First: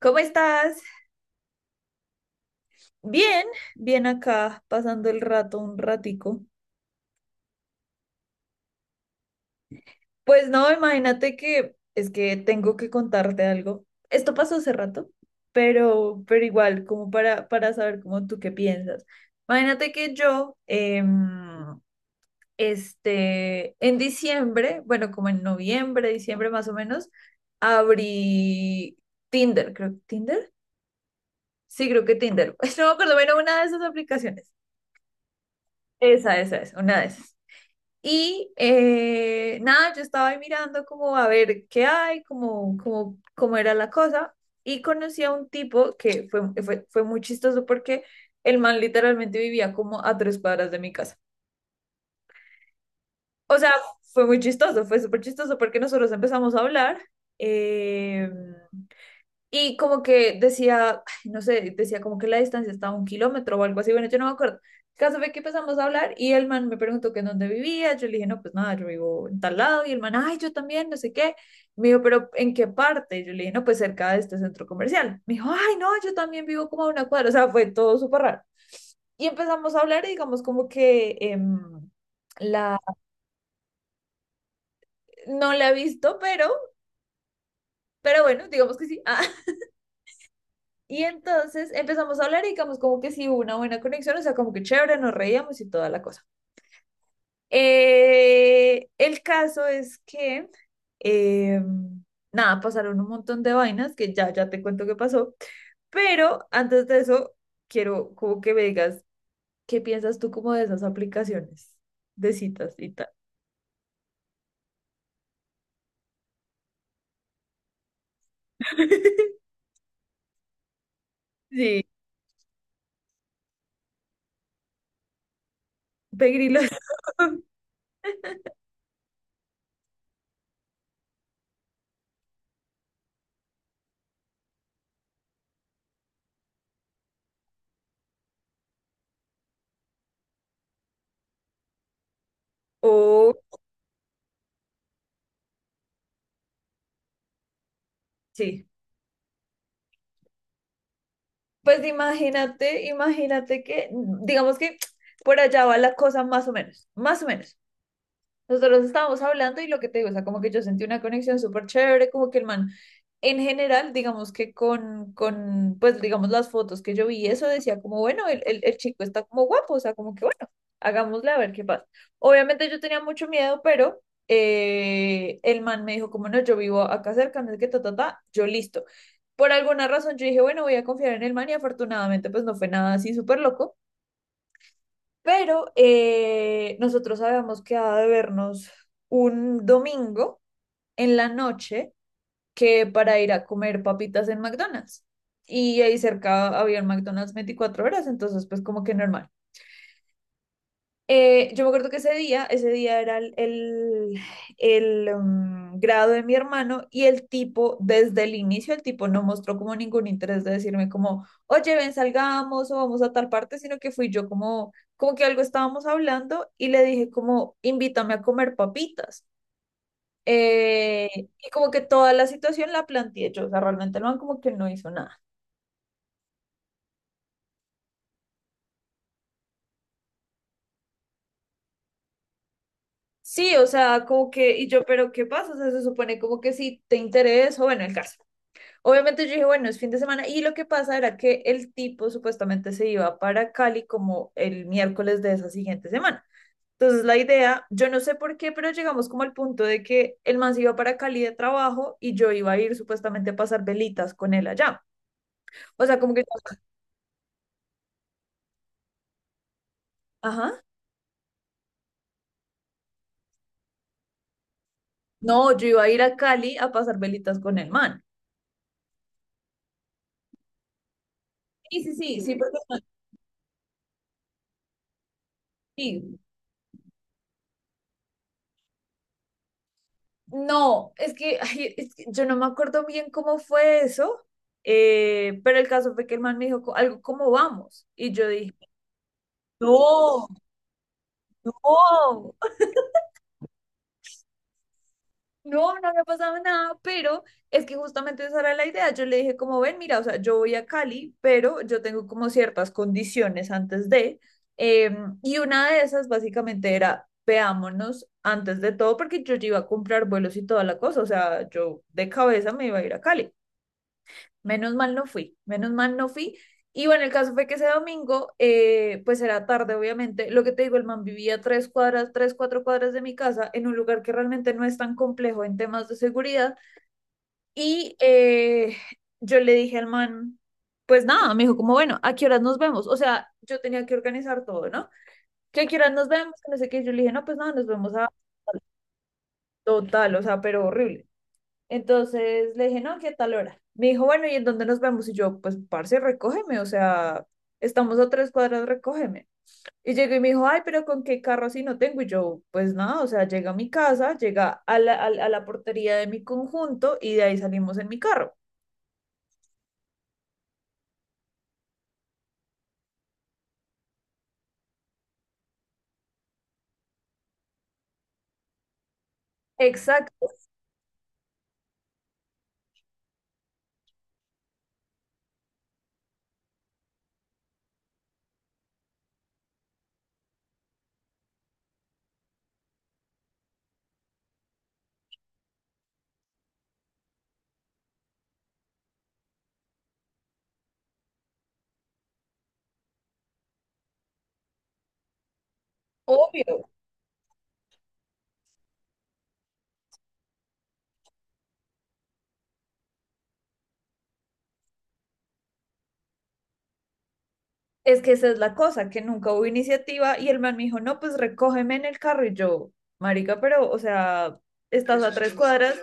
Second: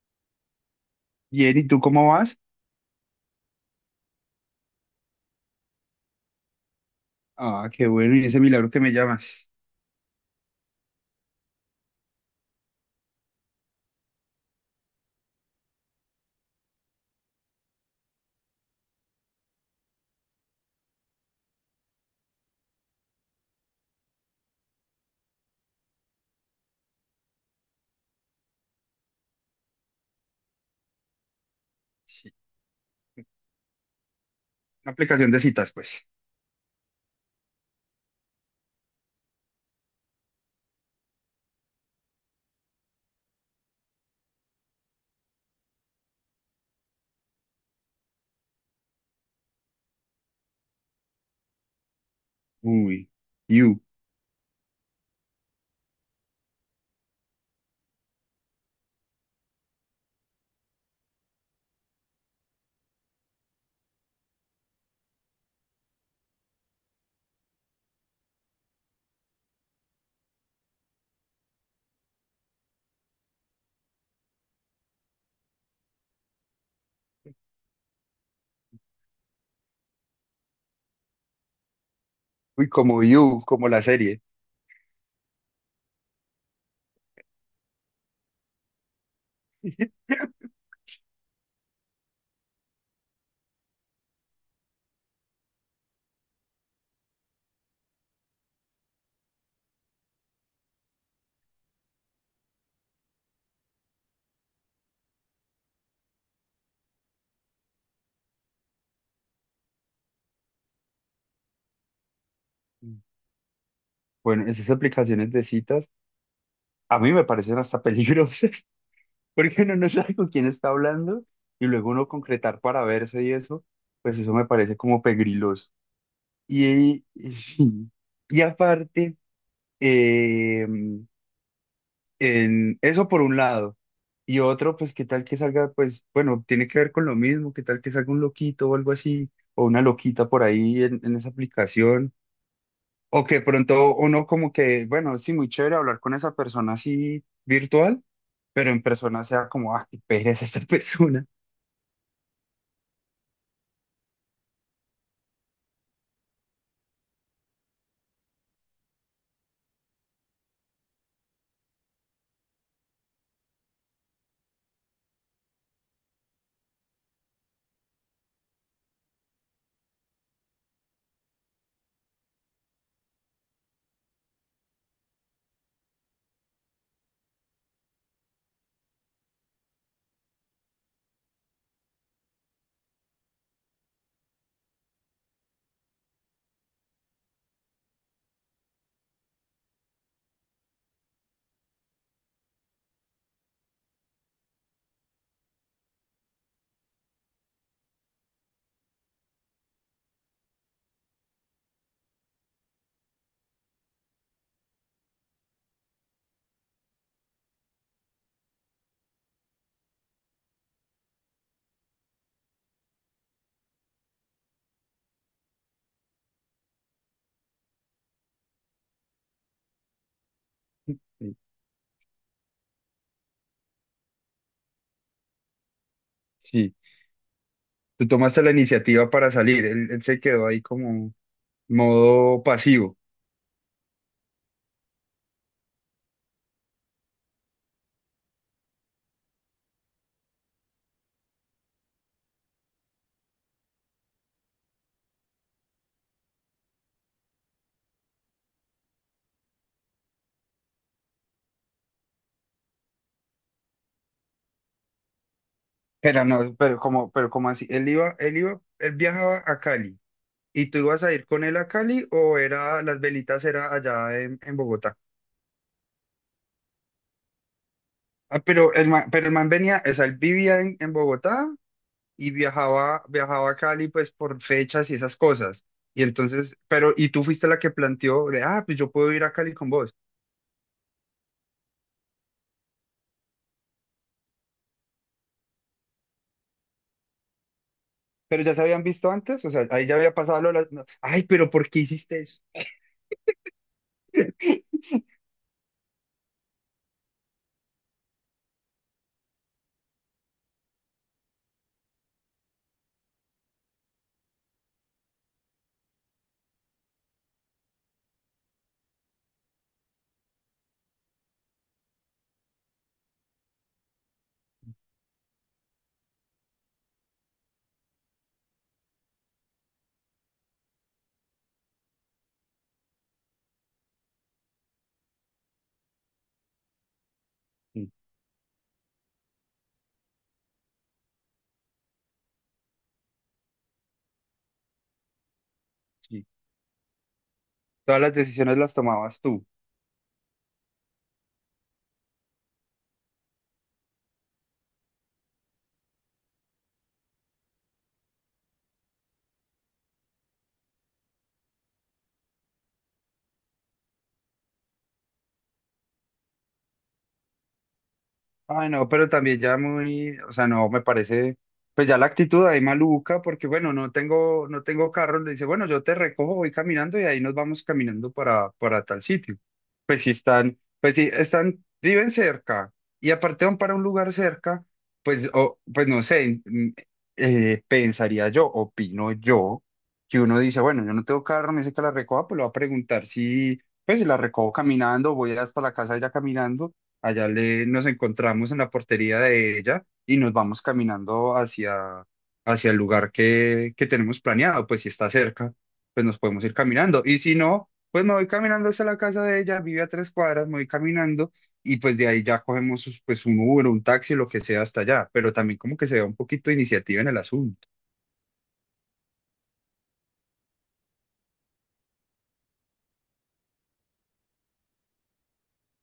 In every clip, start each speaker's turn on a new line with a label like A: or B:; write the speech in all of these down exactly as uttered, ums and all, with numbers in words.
A: ¿Cómo estás?
B: Bien, ¿y tú cómo vas?
A: Bien, bien acá, pasando el rato un ratico.
B: Ah, qué bueno, y ese milagro que me llamas.
A: Pues no, imagínate que es que tengo que contarte algo. Esto pasó hace rato, pero, pero igual, como para, para saber cómo tú qué piensas. Imagínate que yo, em, este, en diciembre, bueno, como en noviembre, diciembre más o menos, abrí Tinder, creo, ¿Tinder? Sí, creo que
B: Sí,
A: Tinder. No me acuerdo, bueno, una de esas aplicaciones.
B: una aplicación de citas, pues.
A: Esa, esa es, una de esas. Y eh, nada, yo estaba ahí mirando como a ver qué hay, como, como, cómo era la cosa. Y conocí a un tipo que fue, fue, fue muy chistoso porque el man literalmente vivía como a tres cuadras de mi casa.
B: Uy,
A: O sea,
B: You.
A: fue muy chistoso, fue súper chistoso porque nosotros empezamos a hablar. em, y como que decía, ay, no sé, decía como que la distancia estaba a un kilómetro o algo así. Bueno, yo no me acuerdo. El caso fue que empezamos a hablar y el man me preguntó que en dónde vivía. Yo le dije, no, pues nada, yo vivo en tal lado. Y el man, ay, yo también, no sé qué. Me dijo, pero ¿en qué parte? Yo le dije, no, pues cerca de este centro comercial. Me dijo, ay, no, yo también vivo como a una cuadra. O sea, fue todo súper raro. Y empezamos a hablar y digamos como que em,
B: Uy,
A: la,
B: como You, como la serie.
A: no la he visto, pero, pero bueno, digamos que sí. Ah, y entonces empezamos a hablar y digamos como que sí hubo una buena conexión, o sea, como que chévere, nos reíamos y toda la cosa. Eh, el caso es que, eh, nada, pasaron un montón de vainas que ya, ya te cuento qué pasó, pero antes de eso, quiero como que me digas, ¿qué piensas tú como de esas aplicaciones de citas y tal?
B: Bueno, esas aplicaciones de citas a mí me parecen hasta peligrosas, porque uno no sabe con quién está hablando y
A: Sí,
B: luego uno concretar para verse y eso, pues eso me parece como pegriloso.
A: pegrilos.
B: Y, y, sí. Y aparte, em, en eso por un lado. Y otro, pues, qué tal que salga, pues, bueno, tiene que ver con lo mismo, qué tal que salga un loquito o algo así, o una loquita por ahí en, en esa aplicación. O
A: O,
B: que pronto uno como que, bueno, sí, muy chévere hablar con esa persona así virtual,
A: sí.
B: pero en persona sea como, ah, qué pereza esta persona.
A: Pues imagínate, imagínate que, digamos que por allá va la cosa más o menos, más o menos. Nosotros estábamos hablando y lo que te digo, o sea, como que yo sentí una conexión súper chévere, como que el man, en general, digamos que con, con, pues digamos las fotos que yo vi, eso decía como, bueno, el, el, el chico está como guapo, o sea, como que bueno, hagámosle a ver qué pasa. Obviamente yo tenía mucho miedo, pero eh, el man me dijo como, no, yo vivo acá cerca, no es que ta, ta, ta, yo listo. Por alguna razón yo dije, bueno, voy a confiar en el man y afortunadamente pues no fue nada así súper loco. Pero eh, nosotros habíamos quedado de vernos un domingo en la noche que para ir a comer papitas en McDonald's. Y ahí cerca había un McDonald's veinticuatro horas, entonces pues como que normal. Eh, yo me acuerdo que ese día, ese día era el, el, el, mm, grado de mi hermano y el tipo, desde el inicio, el tipo no mostró como ningún interés de decirme como, oye, ven, salgamos o vamos a tal parte, sino que fui yo como, como que algo estábamos hablando y le dije como, invítame a comer papitas. Eh,
B: Sí.
A: y como que toda la situación la planteé yo, o sea, realmente el man como que no hizo nada.
B: Sí. Tú tomaste la iniciativa para salir, él, él se quedó ahí como modo pasivo.
A: Sí, o sea, como que, y yo, pero ¿qué pasa? O sea, se supone como que si te interesa, bueno, el caso. Obviamente yo dije, bueno, es fin de semana. Y lo que pasa era que el tipo supuestamente se iba para Cali como el miércoles de esa siguiente semana. Entonces la idea, yo no sé por qué, pero llegamos como al punto de que el man se iba para Cali de trabajo y yo iba a ir supuestamente a pasar velitas con él allá. O sea, como que,
B: Pero no, pero como, pero como así, él iba, él iba, él viajaba a Cali.
A: ajá,
B: ¿Y tú ibas a ir con él a Cali o era las velitas era allá en, en Bogotá?
A: no, yo iba a ir a Cali a pasar velitas con el man.
B: Ah, pero el man, pero el man venía, o sea, él vivía en, en Bogotá
A: Sí, sí, sí,
B: y
A: sí, porque
B: viajaba, viajaba a Cali pues por fechas y esas cosas. Y
A: sí,
B: entonces, pero, y tú fuiste la que planteó de, ah, pues yo puedo ir a Cali con vos.
A: no, es que, ay, es que yo no me acuerdo bien cómo fue eso, eh, pero el caso fue que el man me dijo co- algo, ¿cómo vamos? Y yo
B: Pero
A: dije,
B: ya se habían visto antes, o sea, ahí ya había
A: no,
B: pasado lo de las... No, ay, pero ¿por qué hiciste
A: no,
B: eso?
A: no, no me ha pasado nada, pero es que justamente esa era la idea. Yo le dije, como ven, mira, o sea, yo voy a Cali, pero yo tengo como ciertas condiciones antes de, eh, y una de esas básicamente era, veámonos antes de todo, porque yo ya iba a comprar vuelos y toda la cosa, o sea, yo de cabeza me iba a ir a Cali. Menos mal no fui, menos mal no fui. Y bueno, el caso fue que ese domingo, eh, pues era tarde, obviamente. Lo que te digo, el man vivía tres cuadras, tres, cuatro cuadras de mi casa, en un lugar que realmente no es tan complejo en temas de seguridad.
B: Sí,
A: Y eh, yo le dije al man, pues nada, me dijo como, bueno, ¿a qué horas nos vemos? O sea, yo tenía que organizar todo, ¿no? ¿Que ¿a qué horas nos
B: sí.
A: vemos? No sé qué. Yo le dije, no, pues nada, nos vemos
B: Todas
A: a
B: las decisiones las tomabas tú.
A: total, o sea, pero horrible. Entonces le dije, no, ¿qué tal hora? Me dijo, bueno, ¿y en dónde nos vemos? Y yo, pues, parce, recógeme, o sea, estamos a tres cuadras, recógeme. Y llegó y me dijo, ay, pero ¿con qué carro así no tengo? Y yo, pues nada, o sea, llega a mi casa, llega a la, a la a la portería de mi conjunto y de ahí salimos en mi carro.
B: Ay, no, pero también ya muy, o sea, no, me parece, pues ya la actitud ahí maluca, porque bueno, no tengo, no tengo carro, le dice, bueno, yo te recojo, voy caminando y ahí nos vamos caminando para, para tal sitio. Pues si
A: Exacto,
B: están, pues si están, viven cerca y aparte van para un lugar cerca, pues, o, pues no sé, mm, eh, pensaría yo, opino yo, que uno dice, bueno, yo no tengo carro, me dice que la recoja, pues lo va a preguntar si, pues si la recojo caminando, voy hasta la casa de ella caminando. Allá le, nos encontramos en la portería de ella y nos vamos caminando hacia, hacia el lugar que, que tenemos planeado. Pues si está cerca, pues nos podemos ir
A: obvio.
B: caminando. Y si no, pues me voy caminando hasta la casa de ella, vive a tres cuadras, me voy caminando y pues de ahí ya cogemos pues un Uber, un taxi, lo que sea hasta allá. Pero también como que se vea un poquito de iniciativa en el asunto.
A: Es que esa es la cosa, que nunca hubo iniciativa y el man me dijo, no, pues recógeme en el carro y yo, marica, pero, o sea, estás a tres cuadras,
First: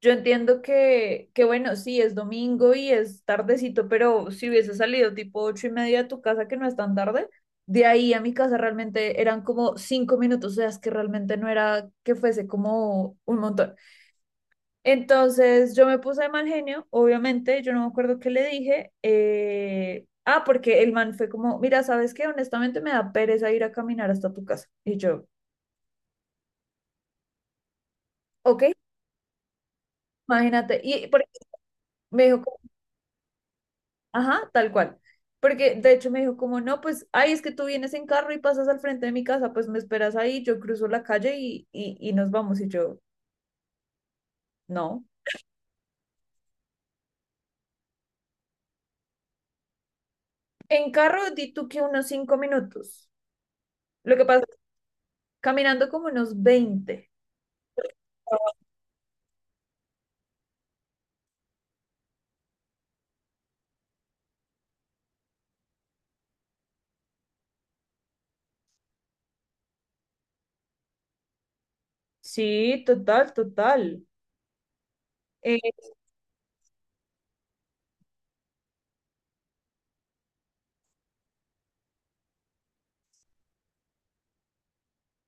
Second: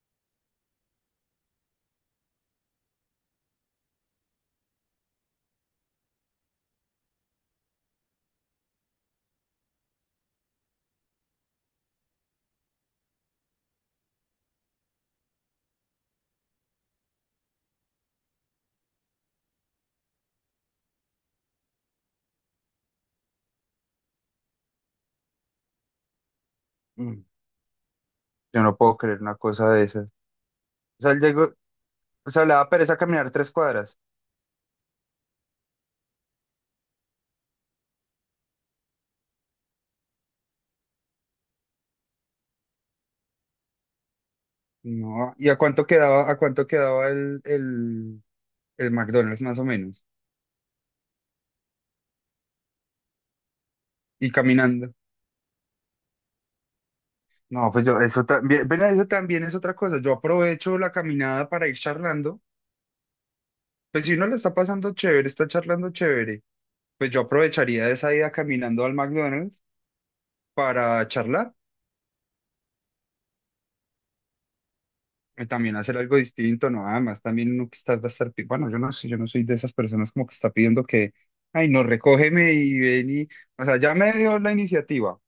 A: yo entiendo que, que, bueno, sí, es domingo y es tardecito, pero si hubiese salido tipo ocho y media de tu casa, que no es tan tarde, de ahí a mi casa realmente eran como cinco minutos, o sea, es que realmente no era que fuese como un montón. Entonces yo me puse de mal genio, obviamente, yo no me acuerdo qué le dije. eh, ah, porque el man fue como, mira, ¿sabes qué? Honestamente me da pereza ir a caminar hasta tu casa. Y yo,
B: Mm.
A: ok,
B: Yo no puedo creer una cosa de esas. O
A: imagínate. Y
B: sea, él
A: porque
B: llegó,
A: me
B: o
A: dijo,
B: sea, le
A: como,
B: daba pereza caminar tres cuadras.
A: ajá, tal cual. Porque de hecho me dijo como, no, pues, ay, es que tú vienes en carro y pasas al frente de mi casa, pues me esperas ahí, yo cruzo la calle y, y, y nos vamos. Y yo, no.
B: No, ¿y a cuánto quedaba, a cuánto quedaba el, el, el McDonald's más o menos,
A: En carro di tú que unos cinco minutos. Lo que
B: y
A: pasa es que
B: caminando?
A: caminando como unos veinte.
B: No, pues yo, eso también, ven, eso también es otra cosa. Yo aprovecho la caminada para ir charlando. Pues si uno le está pasando chévere, está charlando chévere, pues yo aprovecharía esa ida caminando al McDonald's para charlar
A: Sí, total, total.
B: y
A: Eh,
B: también hacer algo distinto, no, además también uno que está, va a estar, pi- bueno, yo no sé, yo no soy de esas personas como que está pidiendo que, ay, no, recógeme y ven y, o sea, ya me dio la iniciativa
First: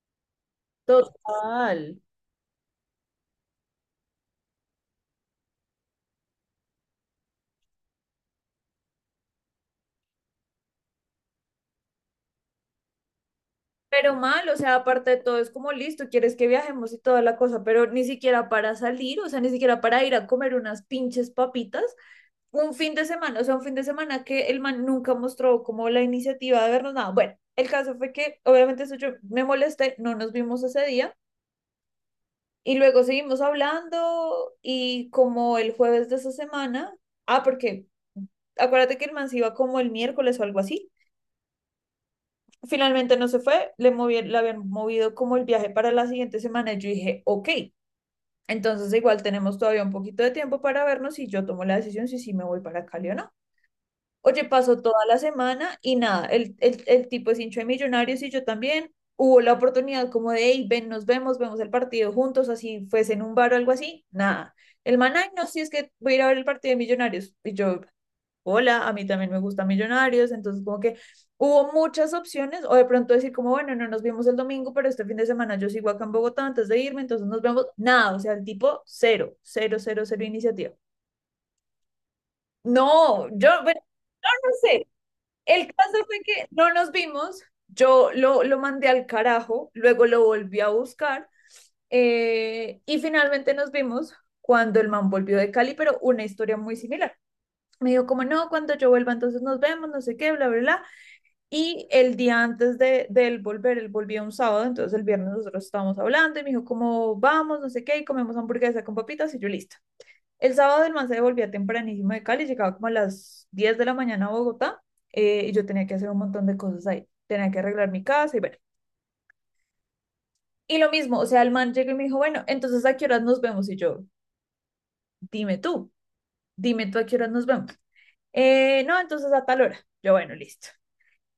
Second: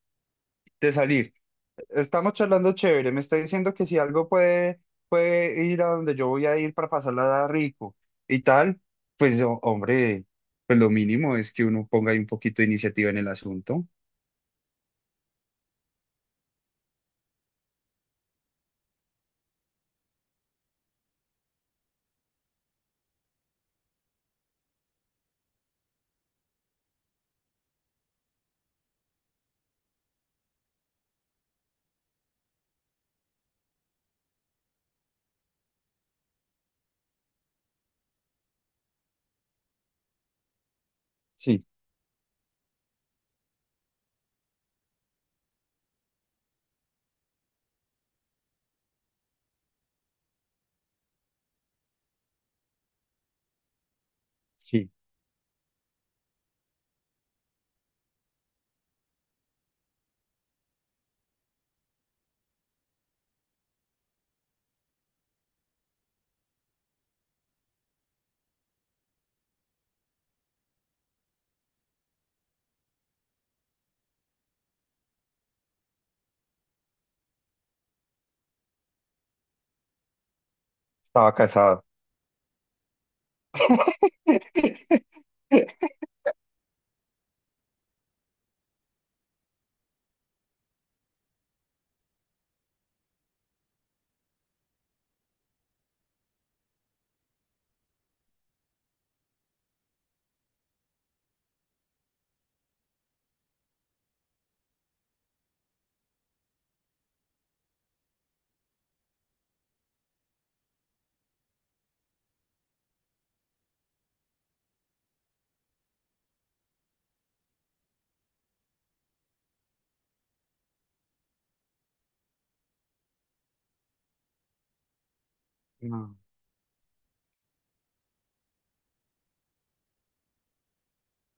B: de salir.
A: Total.
B: Estamos charlando chévere, me está diciendo que si algo puede, puede ir a donde yo voy a ir para pasarla rico y tal, pues ho- hombre, pues lo mínimo es que uno ponga ahí un poquito de iniciativa en el asunto.
A: Pero mal, o sea, aparte de todo, es como listo, quieres que viajemos y toda la cosa, pero ni siquiera para salir, o sea, ni siquiera para ir a comer unas pinches papitas, un fin de semana, o sea, un fin de semana que el man nunca mostró como la iniciativa de vernos nada. Bueno, el caso fue que, obviamente, eso yo me molesté, no nos vimos ese día, y luego seguimos hablando, y como el jueves de esa semana, ah, porque acuérdate que el man se iba como el miércoles o algo así.
B: Sí,
A: Finalmente no se fue, le, movi- le habían movido como el viaje para la siguiente semana y yo dije, ok, entonces igual tenemos todavía un poquito de tiempo para vernos y yo tomo la decisión si sí me voy para Cali o no. Oye, pasó
B: sí,
A: toda la semana y nada, el, el, el tipo es hincha de Millonarios y yo también. Hubo la oportunidad como de, hey, ven, nos vemos, vemos el partido juntos, así fuese en un bar o algo así. Nada. El man, "Ay, no, sí es que voy a ir a ver el partido de Millonarios. Y yo, hola, a mí también me gusta Millonarios, entonces como que hubo muchas opciones, o de pronto decir como, bueno, no nos vimos el domingo, pero este fin de semana yo sigo acá en Bogotá antes de irme, entonces nos vemos, nada, o sea, el tipo cero, cero, cero, cero iniciativa.
B: estaba casado.
A: No, yo, bueno, no sé, el caso fue que no nos vimos, yo lo, lo mandé al carajo, luego lo volví a buscar, eh, y finalmente nos vimos cuando el man volvió de Cali, pero una historia muy similar. Me dijo como, no, cuando yo vuelva entonces nos vemos, no sé qué, bla, bla, bla. Y el día antes de, de él volver, él volvía un sábado, entonces el viernes nosotros estábamos hablando y me dijo como vamos, no sé qué, y comemos hamburguesa con papitas y yo listo. El sábado el man se devolvía tempranísimo de Cali, llegaba como a las diez de la mañana a Bogotá, eh, y yo tenía que hacer un montón de cosas ahí, tenía que arreglar mi casa y bueno. Y lo mismo, o sea, el man llegó y me dijo, bueno, entonces a qué horas nos vemos y yo, dime tú,
B: No,
A: dime tú a qué horas nos vemos. Eh, no, entonces a tal hora. Yo, bueno, listo.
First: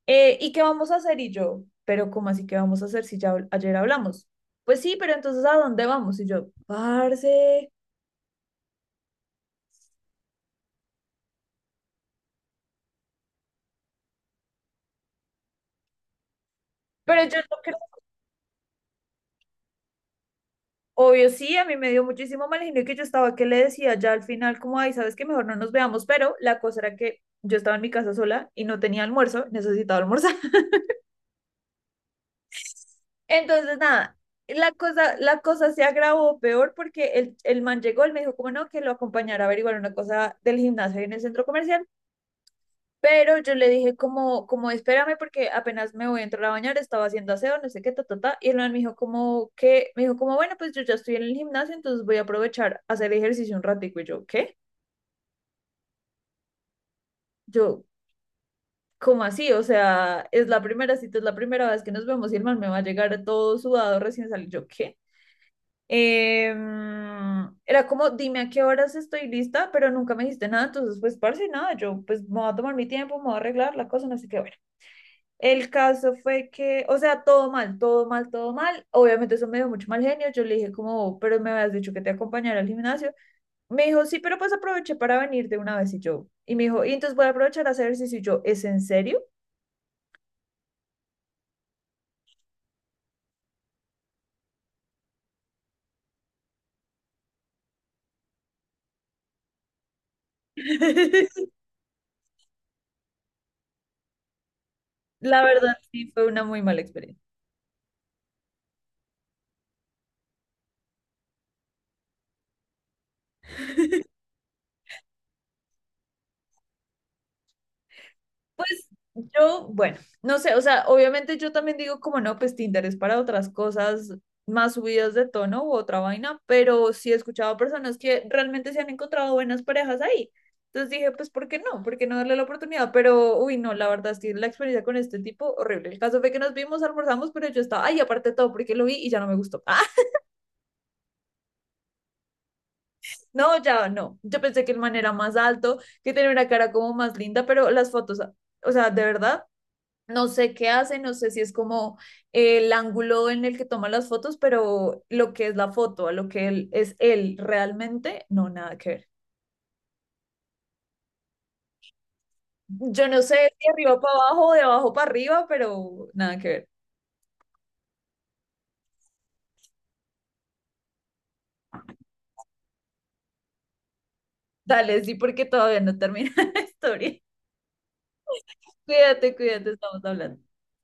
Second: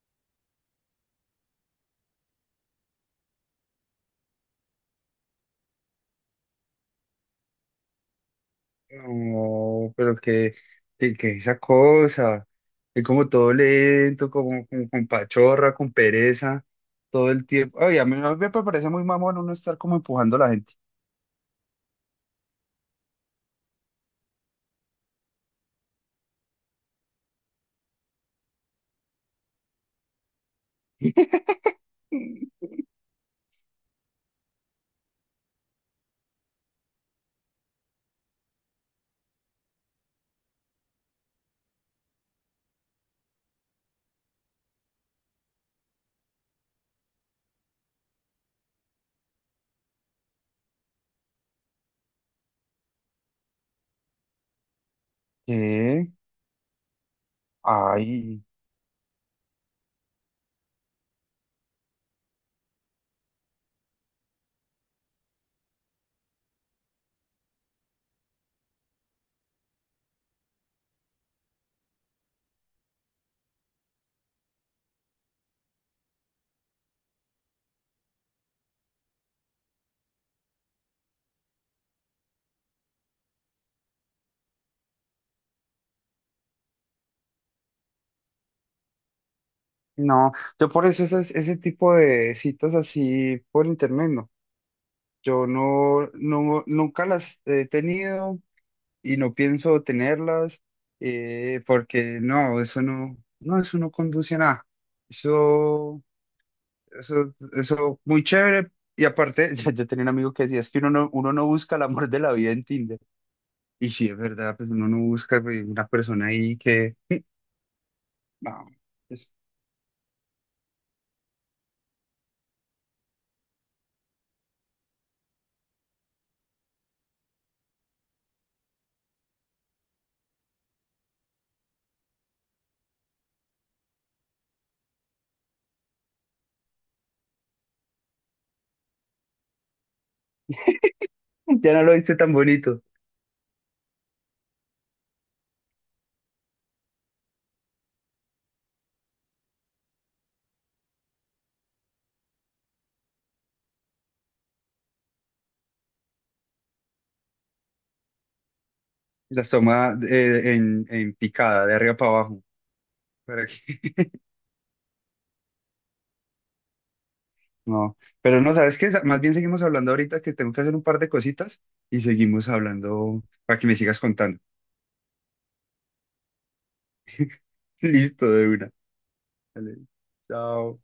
A: Eh, ¿y qué vamos a hacer? Y yo, pero ¿cómo así que vamos a hacer si ya habl- ayer hablamos? Pues sí, pero entonces ¿a dónde vamos? Y yo, parce.
B: no, pero que, que, que esa cosa, que como todo lento, como, como con pachorra, con pereza,
A: Pero
B: todo
A: yo
B: el
A: no creo,
B: tiempo. Ay, a mí, a mí me parece muy mamón uno estar como empujando a la gente.
A: obvio sí, a mí me dio muchísimo mal genio que yo estaba que le decía ya al final como, ay, sabes que mejor no nos veamos, pero la cosa era que yo estaba en mi casa sola y no tenía almuerzo, necesitaba almorzar. Entonces nada, la cosa, la cosa se agravó peor porque el, el man llegó, él me dijo como no, que lo acompañara a averiguar una cosa del gimnasio ahí en el centro comercial. Pero yo le dije como, como espérame porque apenas me voy a entrar a bañar, estaba haciendo aseo, no sé qué, ta, ta, ta. Y el man me dijo como que, me dijo como, bueno, pues yo ya estoy en el gimnasio, entonces voy a aprovechar a hacer ejercicio un ratico. Y yo, ¿qué?
B: ¿Qué?
A: Yo,
B: Ay.
A: ¿cómo así? O sea, es la primera cita, es la primera vez que nos vemos y el man me va a llegar todo sudado recién salido. Yo, ¿qué? Em, era como, dime a qué horas estoy lista, pero nunca me dijiste nada, entonces pues parce, nada, yo pues me voy a tomar mi tiempo, me voy a arreglar la cosa, no sé qué. El caso fue que, o sea, todo mal, todo mal, todo mal. Obviamente eso me dio mucho mal genio. Yo le dije como, pero me habías dicho que te acompañara al gimnasio. Me dijo, sí, pero pues aproveché para venir de una vez y yo. Y me dijo, y entonces voy a aprovechar a hacer ejercicio. Y yo, ¿es en serio?
B: No, yo por eso esas- ese tipo de citas así por internet, no. Yo no, no, nunca las he tenido y no pienso tenerlas, eh, porque no, eso no, no, eso no conduce a nada.
A: La verdad,
B: Eso,
A: sí, fue una muy mala experiencia.
B: eso, eso muy chévere. Y aparte, ya yo tenía un amigo que decía, es que uno no, uno no busca el amor de la vida en Tinder. Y sí, es verdad, pues uno no busca pues, una persona ahí que, no,
A: Pues
B: pues,
A: yo, bueno, no sé, o sea, obviamente yo también digo como no, pues Tinder es para otras cosas más subidas de tono u otra vaina, pero sí he escuchado a personas que realmente se han encontrado buenas parejas ahí. Entonces dije, pues, ¿por qué no? ¿Por qué no darle la oportunidad? Pero, uy, no, la verdad es que la experiencia con este tipo, horrible. El caso fue que nos vimos, almorzamos, pero yo estaba, ay, aparte de todo, porque lo vi y ya no me gustó. Ah,
B: ya no lo viste tan bonito.
A: no, ya no. Yo pensé que el man era más alto, que tenía una cara como más linda, pero las fotos, o sea, de verdad. No sé qué hace, no sé si es como eh, el ángulo en el que toma las fotos, pero lo que es la foto, a lo que él, es él realmente, no, nada que ver.
B: Las toma eh, en, en picada, de arriba para abajo.
A: Yo no sé
B: Pero
A: si arriba
B: que-
A: para abajo o de abajo para arriba, pero nada que ver.
B: no, pero no, ¿sabes qué? Más bien seguimos hablando ahorita que tengo que hacer un par de cositas y seguimos hablando para que me sigas contando.
A: Dale, sí, porque todavía no termina la historia.
B: Listo, de una.
A: Cuídate, cuídate,
B: Dale,
A: estamos hablando.
B: chao.